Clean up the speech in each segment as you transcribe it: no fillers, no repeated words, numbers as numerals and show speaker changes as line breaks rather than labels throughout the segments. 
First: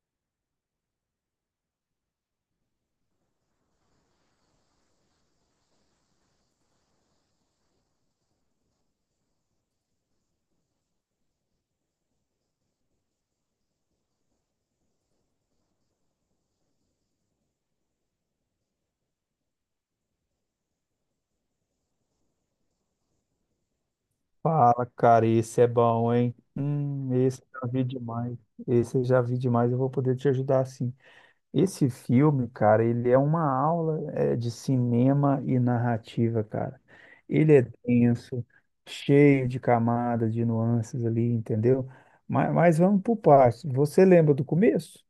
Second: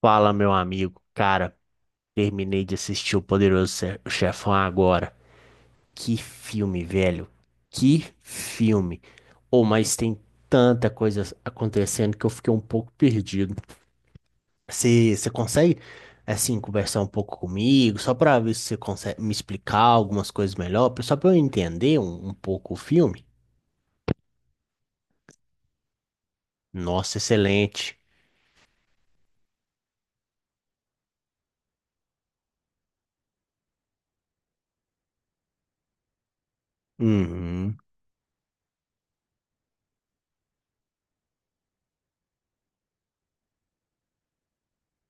Fala, meu amigo. Cara, terminei de assistir O Poderoso Chefão agora. Que filme, velho. Que filme. Oh, mas tem tanta coisa acontecendo que eu fiquei um pouco perdido. Você consegue, assim, conversar um pouco comigo? Só pra ver se você consegue me explicar algumas coisas melhor, só pra eu entender um pouco o filme?
Fala, cara, esse é bom, hein?
Nossa,
Esse eu já vi
excelente.
demais. Esse eu já vi demais, eu vou poder te ajudar sim. Esse filme, cara, ele é uma aula é, de cinema e narrativa, cara. Ele é
Uhum.
denso, cheio de camadas, de nuances ali, entendeu? Mas vamos por partes. Você lembra do começo?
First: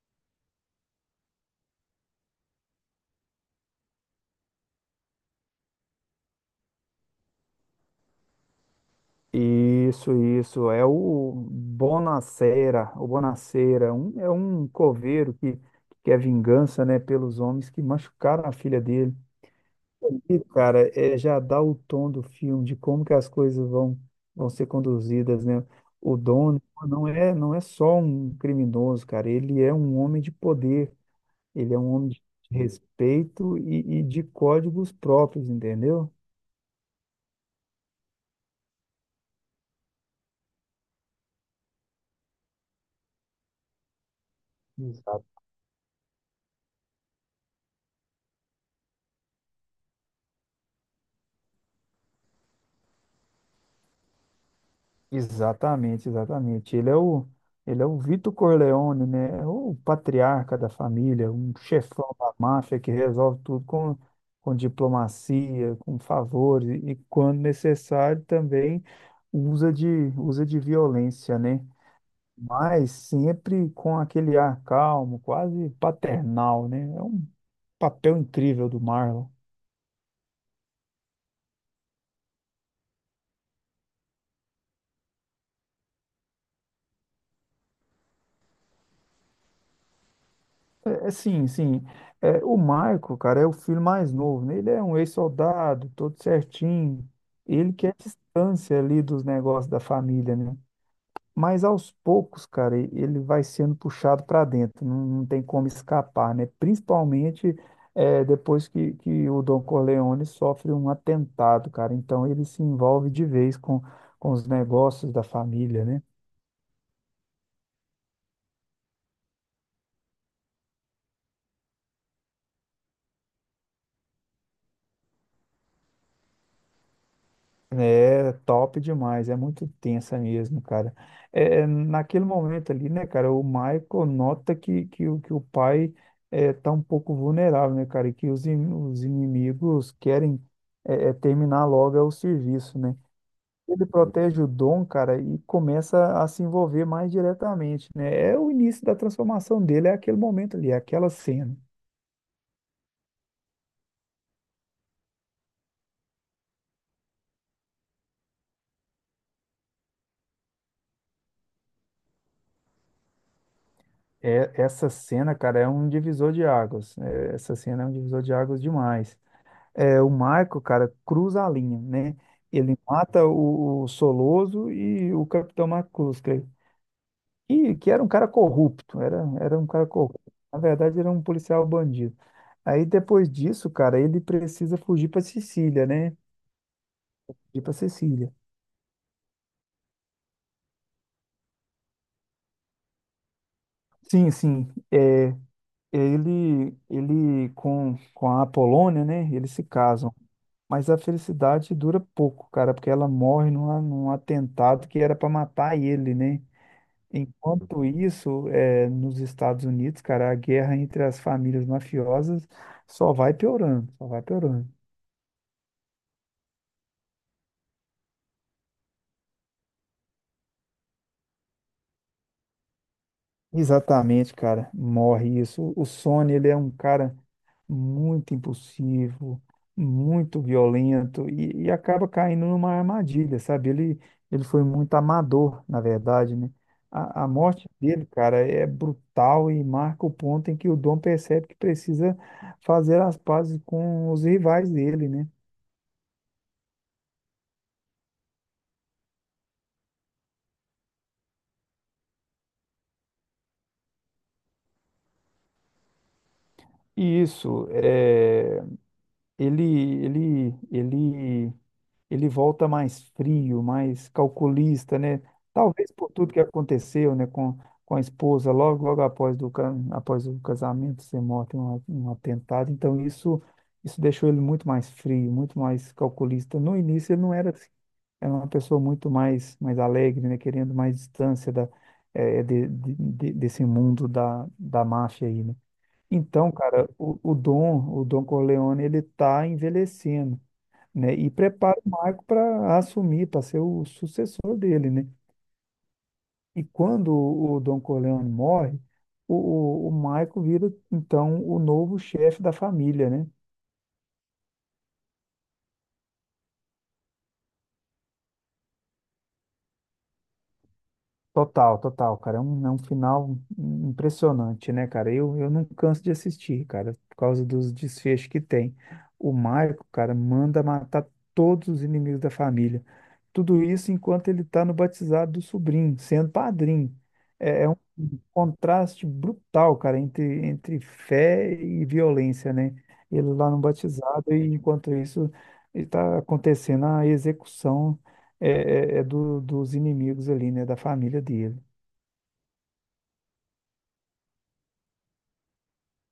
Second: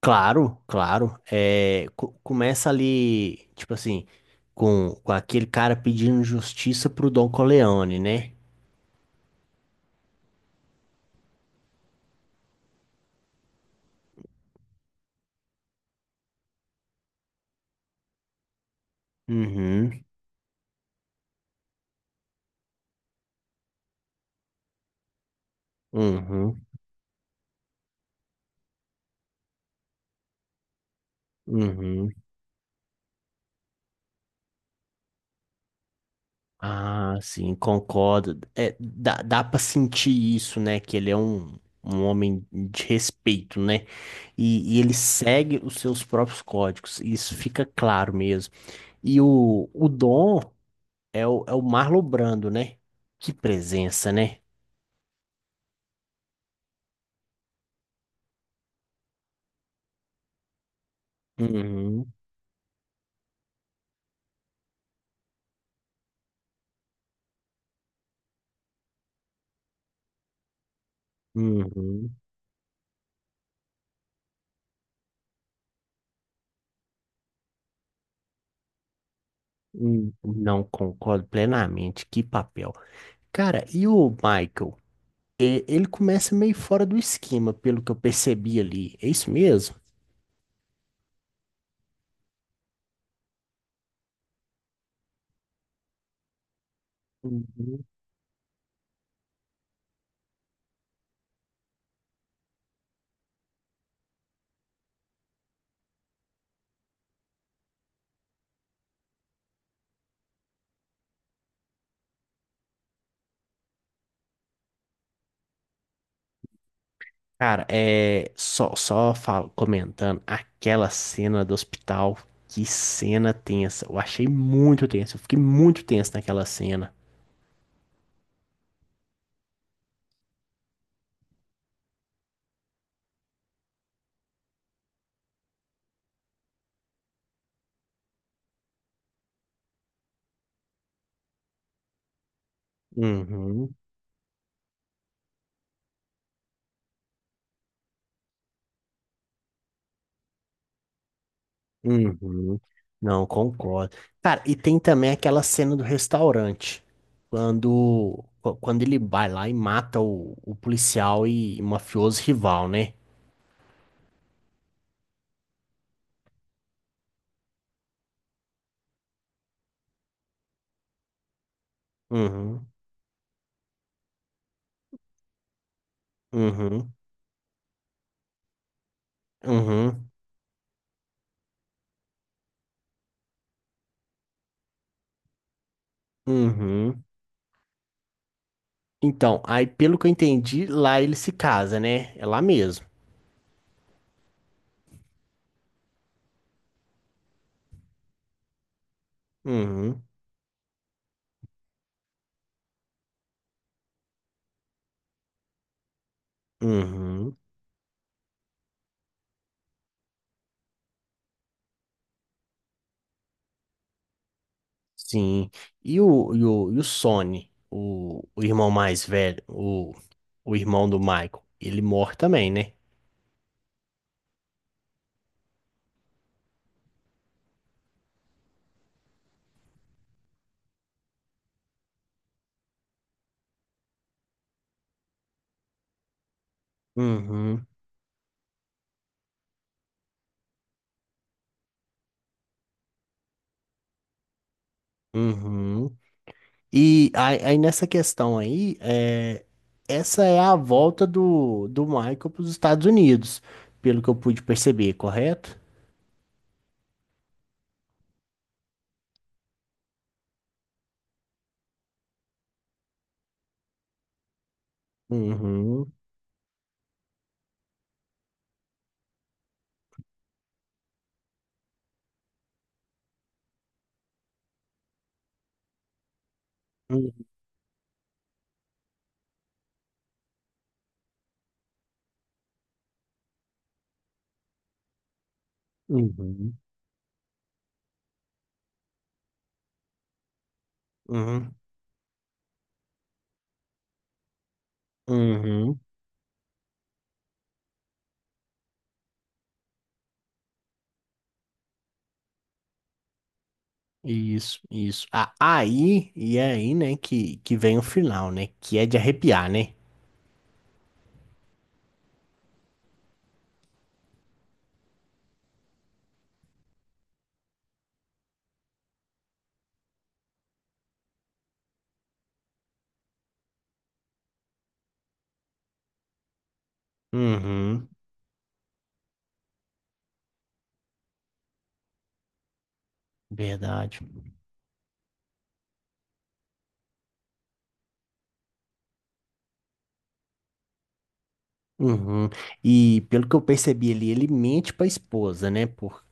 Claro, claro. É, começa ali, tipo assim, com aquele cara pedindo justiça pro Don Corleone, né?
Isso, isso. É o Bonacera. O Bonacera é um coveiro que quer vingança, né, pelos homens que machucaram a filha dele.
Uhum,
E, cara, é, já dá o tom do filme, de como que as coisas vão, vão ser conduzidas, né? O
uhum,
dono não é só um criminoso, cara. Ele é um homem de poder. Ele é um homem
uhum.
de respeito e de códigos próprios, entendeu?
Ah, sim, concordo. É, dá pra sentir isso, né? Que ele é um, um homem de respeito, né? E ele segue os seus próprios códigos. Isso fica claro mesmo. E o Dom é é o Marlon Brando, né? Que presença, né?
Exatamente, exatamente. Ele é o Vito Corleone, né? É o patriarca da família, um chefão
Uhum.
da máfia que resolve tudo com diplomacia, com favores e, quando necessário também usa usa de violência, né?
Uhum.
Mas sempre com aquele ar calmo, quase paternal, né? É um papel incrível do Marlon.
Não concordo plenamente. Que papel. Cara, e o Michael? Ele começa meio fora do esquema, pelo que eu percebi ali. É isso mesmo?
É, sim, sim. É, o Marco, cara, é o filho mais novo, né? Ele é um ex-soldado, todo certinho. Ele
Uhum.
quer distância ali dos negócios da família, né? Mas aos poucos, cara, ele vai sendo puxado para dentro, não tem como escapar, né? Principalmente é, depois que o Don Corleone sofre um atentado, cara. Então ele se envolve de vez com os negócios da família, né?
Cara, é comentando aquela cena do hospital. Que cena tensa. Eu achei muito tensa. Eu fiquei muito tenso naquela cena.
É top demais, é muito tensa mesmo, cara. É, naquele momento ali, né, cara, o Michael nota que o pai é, tá um pouco vulnerável, né, cara, e que os inimigos querem terminar logo é o serviço, né?
Uhum.
Ele protege o Dom, cara, e começa a se envolver mais diretamente, né? É o início da transformação dele, é aquele momento ali, é aquela cena.
Uhum. Não, concordo. Cara, e tem também aquela cena do restaurante, quando ele vai lá e mata o policial e mafioso rival, né?
É, essa cena, cara, é um divisor de águas. É, essa cena é um divisor de águas demais. É, o Marco, cara, cruza a linha, né?
Uhum,
Ele mata o Soloso e o Capitão McCluskey,
uhum,
e que era um cara corrupto, era um cara
uhum,
corrupto. Na verdade, era um policial bandido. Aí depois disso, cara, ele precisa fugir para Sicília, né?
uhum.
Fugir para Sicília.
Então, aí pelo que eu entendi, lá ele se casa, né? É lá mesmo.
Sim, sim. É, ele com a Apolônia, né? Eles se
Uhum,
casam. Mas a felicidade dura pouco, cara, porque ela morre num atentado que era para matar ele, né?
uhum,
Enquanto isso, é, nos Estados Unidos, cara, a guerra entre as famílias mafiosas só vai piorando, só vai piorando.
sim. E o Sonny, o irmão mais velho, o irmão do Michael, ele morre também, né?
Exatamente, cara, morre isso. O Sony, ele é um cara muito impulsivo, muito violento e acaba caindo numa armadilha, sabe? Ele foi muito amador, na verdade, né? A
Uhum.
morte dele, cara, é brutal e marca o ponto em que o Dom percebe que precisa fazer as pazes com os rivais dele, né?
Uhum. E aí nessa questão aí, é, essa é a volta do Michael para os Estados Unidos, pelo que eu pude perceber, correto?
Isso, é, ele, ele, ele, ele volta mais frio, mais calculista, né? Talvez
Uhum.
por tudo que aconteceu, né, com a esposa, logo, logo após, após o casamento ser morto em um, um atentado. Então, isso deixou ele muito mais frio, muito mais calculista. No início, ele
Uhum.
não era assim. Era uma pessoa muito mais, mais alegre, né? Querendo mais distância da, é, desse mundo da, da máfia aí, né? Então,
Uhum.
cara, o Dom Corleone, ele tá envelhecendo, né? E
Uhum.
prepara o Marco para assumir, para ser o sucessor dele, né?
Uhum.
E quando o Dom Corleone morre, o, o Marco vira, então, o novo chefe da família, né?
Isso, isso. Aí, e é aí, né, que vem o final, né? Que é de arrepiar, né?
Total, total, cara. É um final impressionante, né, cara? Eu não canso de assistir, cara, por causa dos desfechos que tem. O Marco, cara, manda matar todos os inimigos da família. Tudo isso enquanto ele está no batizado do sobrinho, sendo padrinho. É, é um
Uhum.
contraste brutal, cara, entre, entre fé e violência, né? Ele lá no
Verdade.
batizado e enquanto isso está acontecendo a execução dos inimigos ali, né? Da família dele.
Uhum. E pelo que eu percebi ali, ele mente pra esposa, né? Por...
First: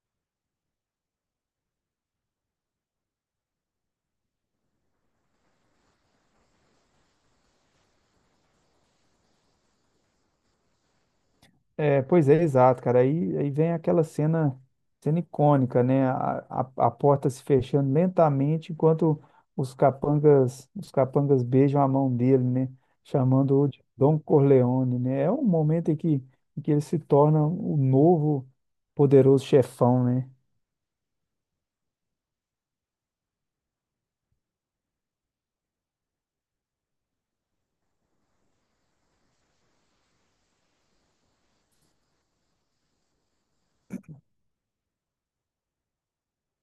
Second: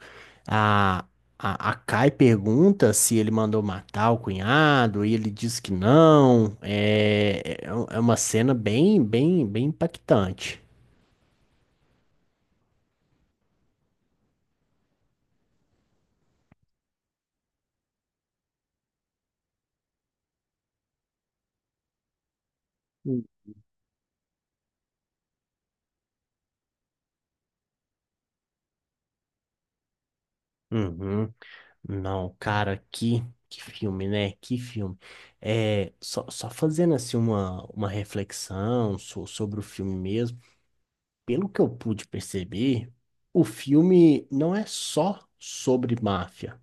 A, a Kai pergunta se ele mandou matar o cunhado e ele diz que não. É, é um, é uma cena bem, bem, bem impactante.
É, pois é, exato, cara. Aí, aí vem aquela cena, cena icônica, né? A porta se fechando lentamente enquanto os capangas beijam a mão dele, né?
Hum.
Chamando-o de Don Corleone, né? É um momento em que ele se torna o novo poderoso chefão, né?
Uhum. Não, cara, que filme, né? Que filme. É, só fazendo assim uma reflexão sobre o filme mesmo. Pelo que eu pude perceber, o filme não é só sobre máfia,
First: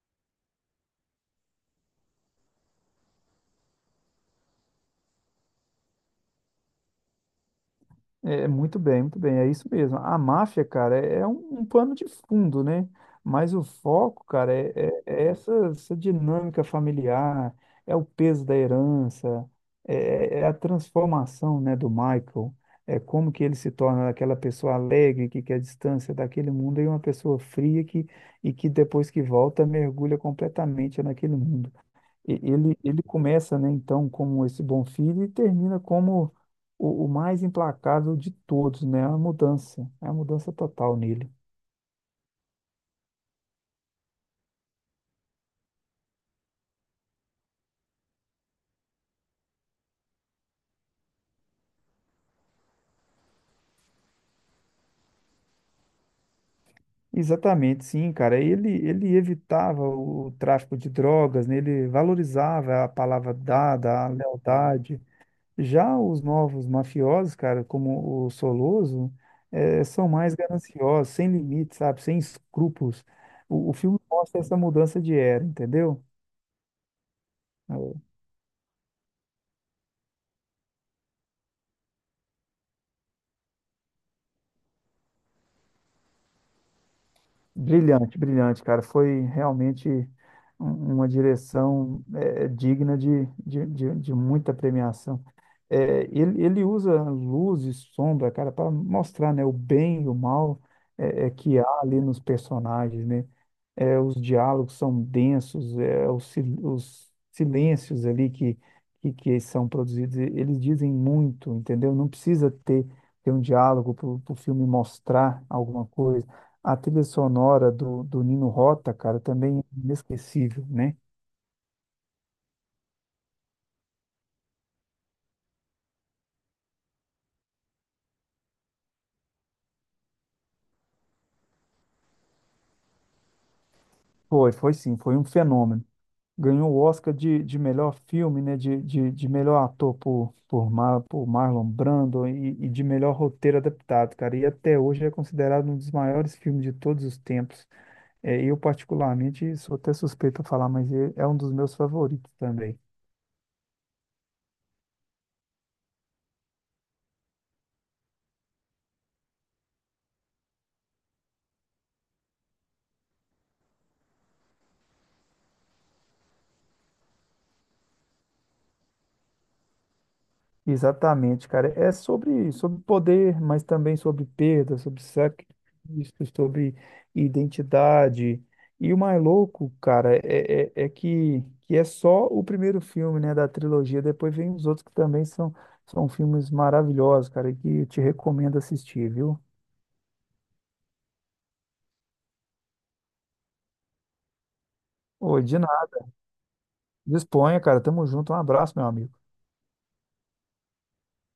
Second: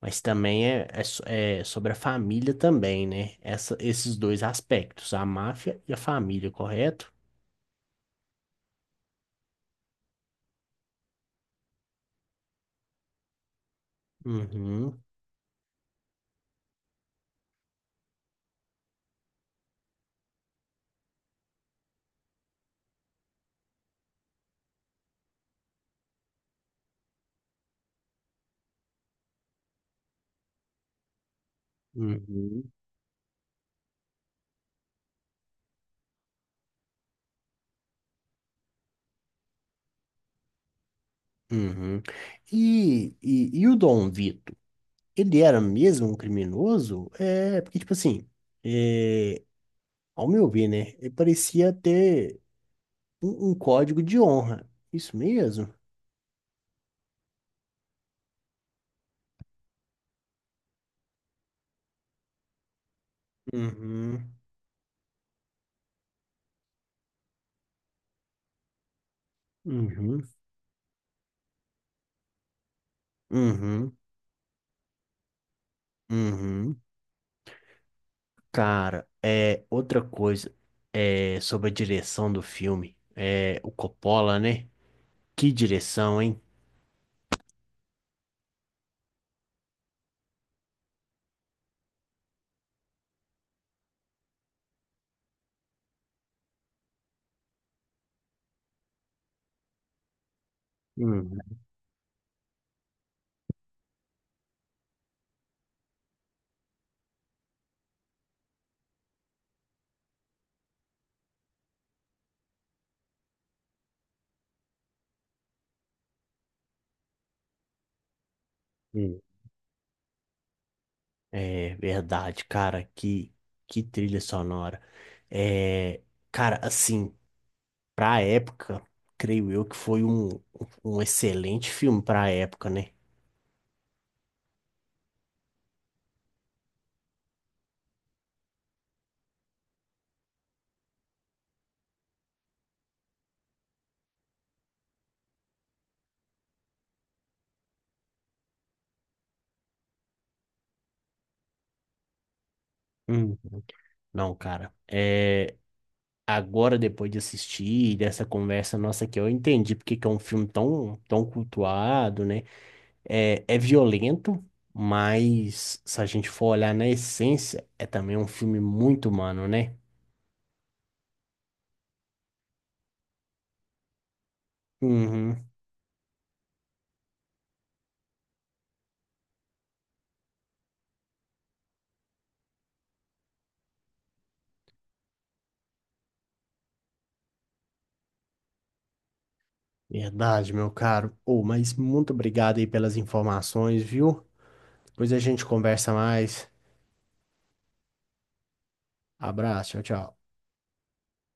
mas também é, é sobre a família também, né? Esses dois aspectos, a máfia e a família, correto?
É, é muito bem, é isso mesmo. A máfia, cara, é um, um pano de fundo, né? Mas o foco, cara, é,
Uhum,
é essa, essa dinâmica familiar, é o peso da herança, é, é a transformação, né, do Michael, é como que ele se torna aquela pessoa alegre que quer distância daquele mundo e uma pessoa fria e que depois que volta mergulha completamente naquele mundo.
uhum,
Ele, ele começa, né, então, como esse bom filho e termina como o mais implacável de todos, né? É uma mudança total nele.
uhum. E, e o Dom Vito, ele era mesmo um criminoso? É, porque, tipo assim, é, ao meu ver, né? Ele parecia ter um um código de honra. Isso mesmo?
Exatamente, sim, cara. Ele evitava o tráfico de drogas, né? Ele valorizava a palavra dada, a
Uhum,
lealdade. Já os novos mafiosos, cara, como o Soloso, são
uhum.
mais gananciosos, sem limites, sabe? Sem escrúpulos. O
Uhum,
filme mostra essa mudança de era, entendeu?
uhum. Cara, é outra coisa é sobre a direção do filme. É o Coppola, né? Que direção, hein?
Brilhante, brilhante, cara. Foi realmente uma direção digna de muita premiação. Ele usa luz e sombra, cara, para mostrar, né, o bem e o mal
Uhum.
que há ali nos personagens, né? É, os diálogos são densos, é, os silêncios ali que são produzidos, eles dizem muito, entendeu? Não precisa ter, ter um diálogo para o filme mostrar alguma coisa. A trilha sonora do, do Nino Rota,
Uhum.
cara, também é inesquecível, né?
É verdade, cara. Que trilha sonora. É, cara, assim, pra época, creio eu que foi um, um excelente filme pra época, né?
Foi, foi sim, foi um fenômeno. Ganhou o Oscar de melhor filme, né? De melhor ator por Marlon Brando e de melhor roteiro adaptado, cara. E até hoje é considerado um dos maiores filmes de todos os tempos. É, eu, particularmente, sou até suspeito a falar, mas é um dos meus favoritos também.
Uhum. Não, cara. É agora, depois de assistir dessa conversa nossa aqui, eu entendi porque que é um filme tão, tão cultuado, né? É, é violento, mas se a gente for olhar na essência, é também um filme muito humano, né?
Exatamente, cara. É sobre, sobre poder, mas também sobre perda, sobre
Uhum,
sacrifício, sobre identidade. E o mais louco, cara, é, é que é só o primeiro filme, né, da trilogia. Depois vem os outros que também são, são filmes maravilhosos, cara, e que eu te recomendo assistir, viu?
verdade, meu caro. Oh, mas muito obrigado aí pelas informações, viu? Depois a
Ô,
gente
de nada.
conversa mais.
Disponha, cara. Tamo junto. Um abraço, meu amigo.
Abraço, tchau, tchau.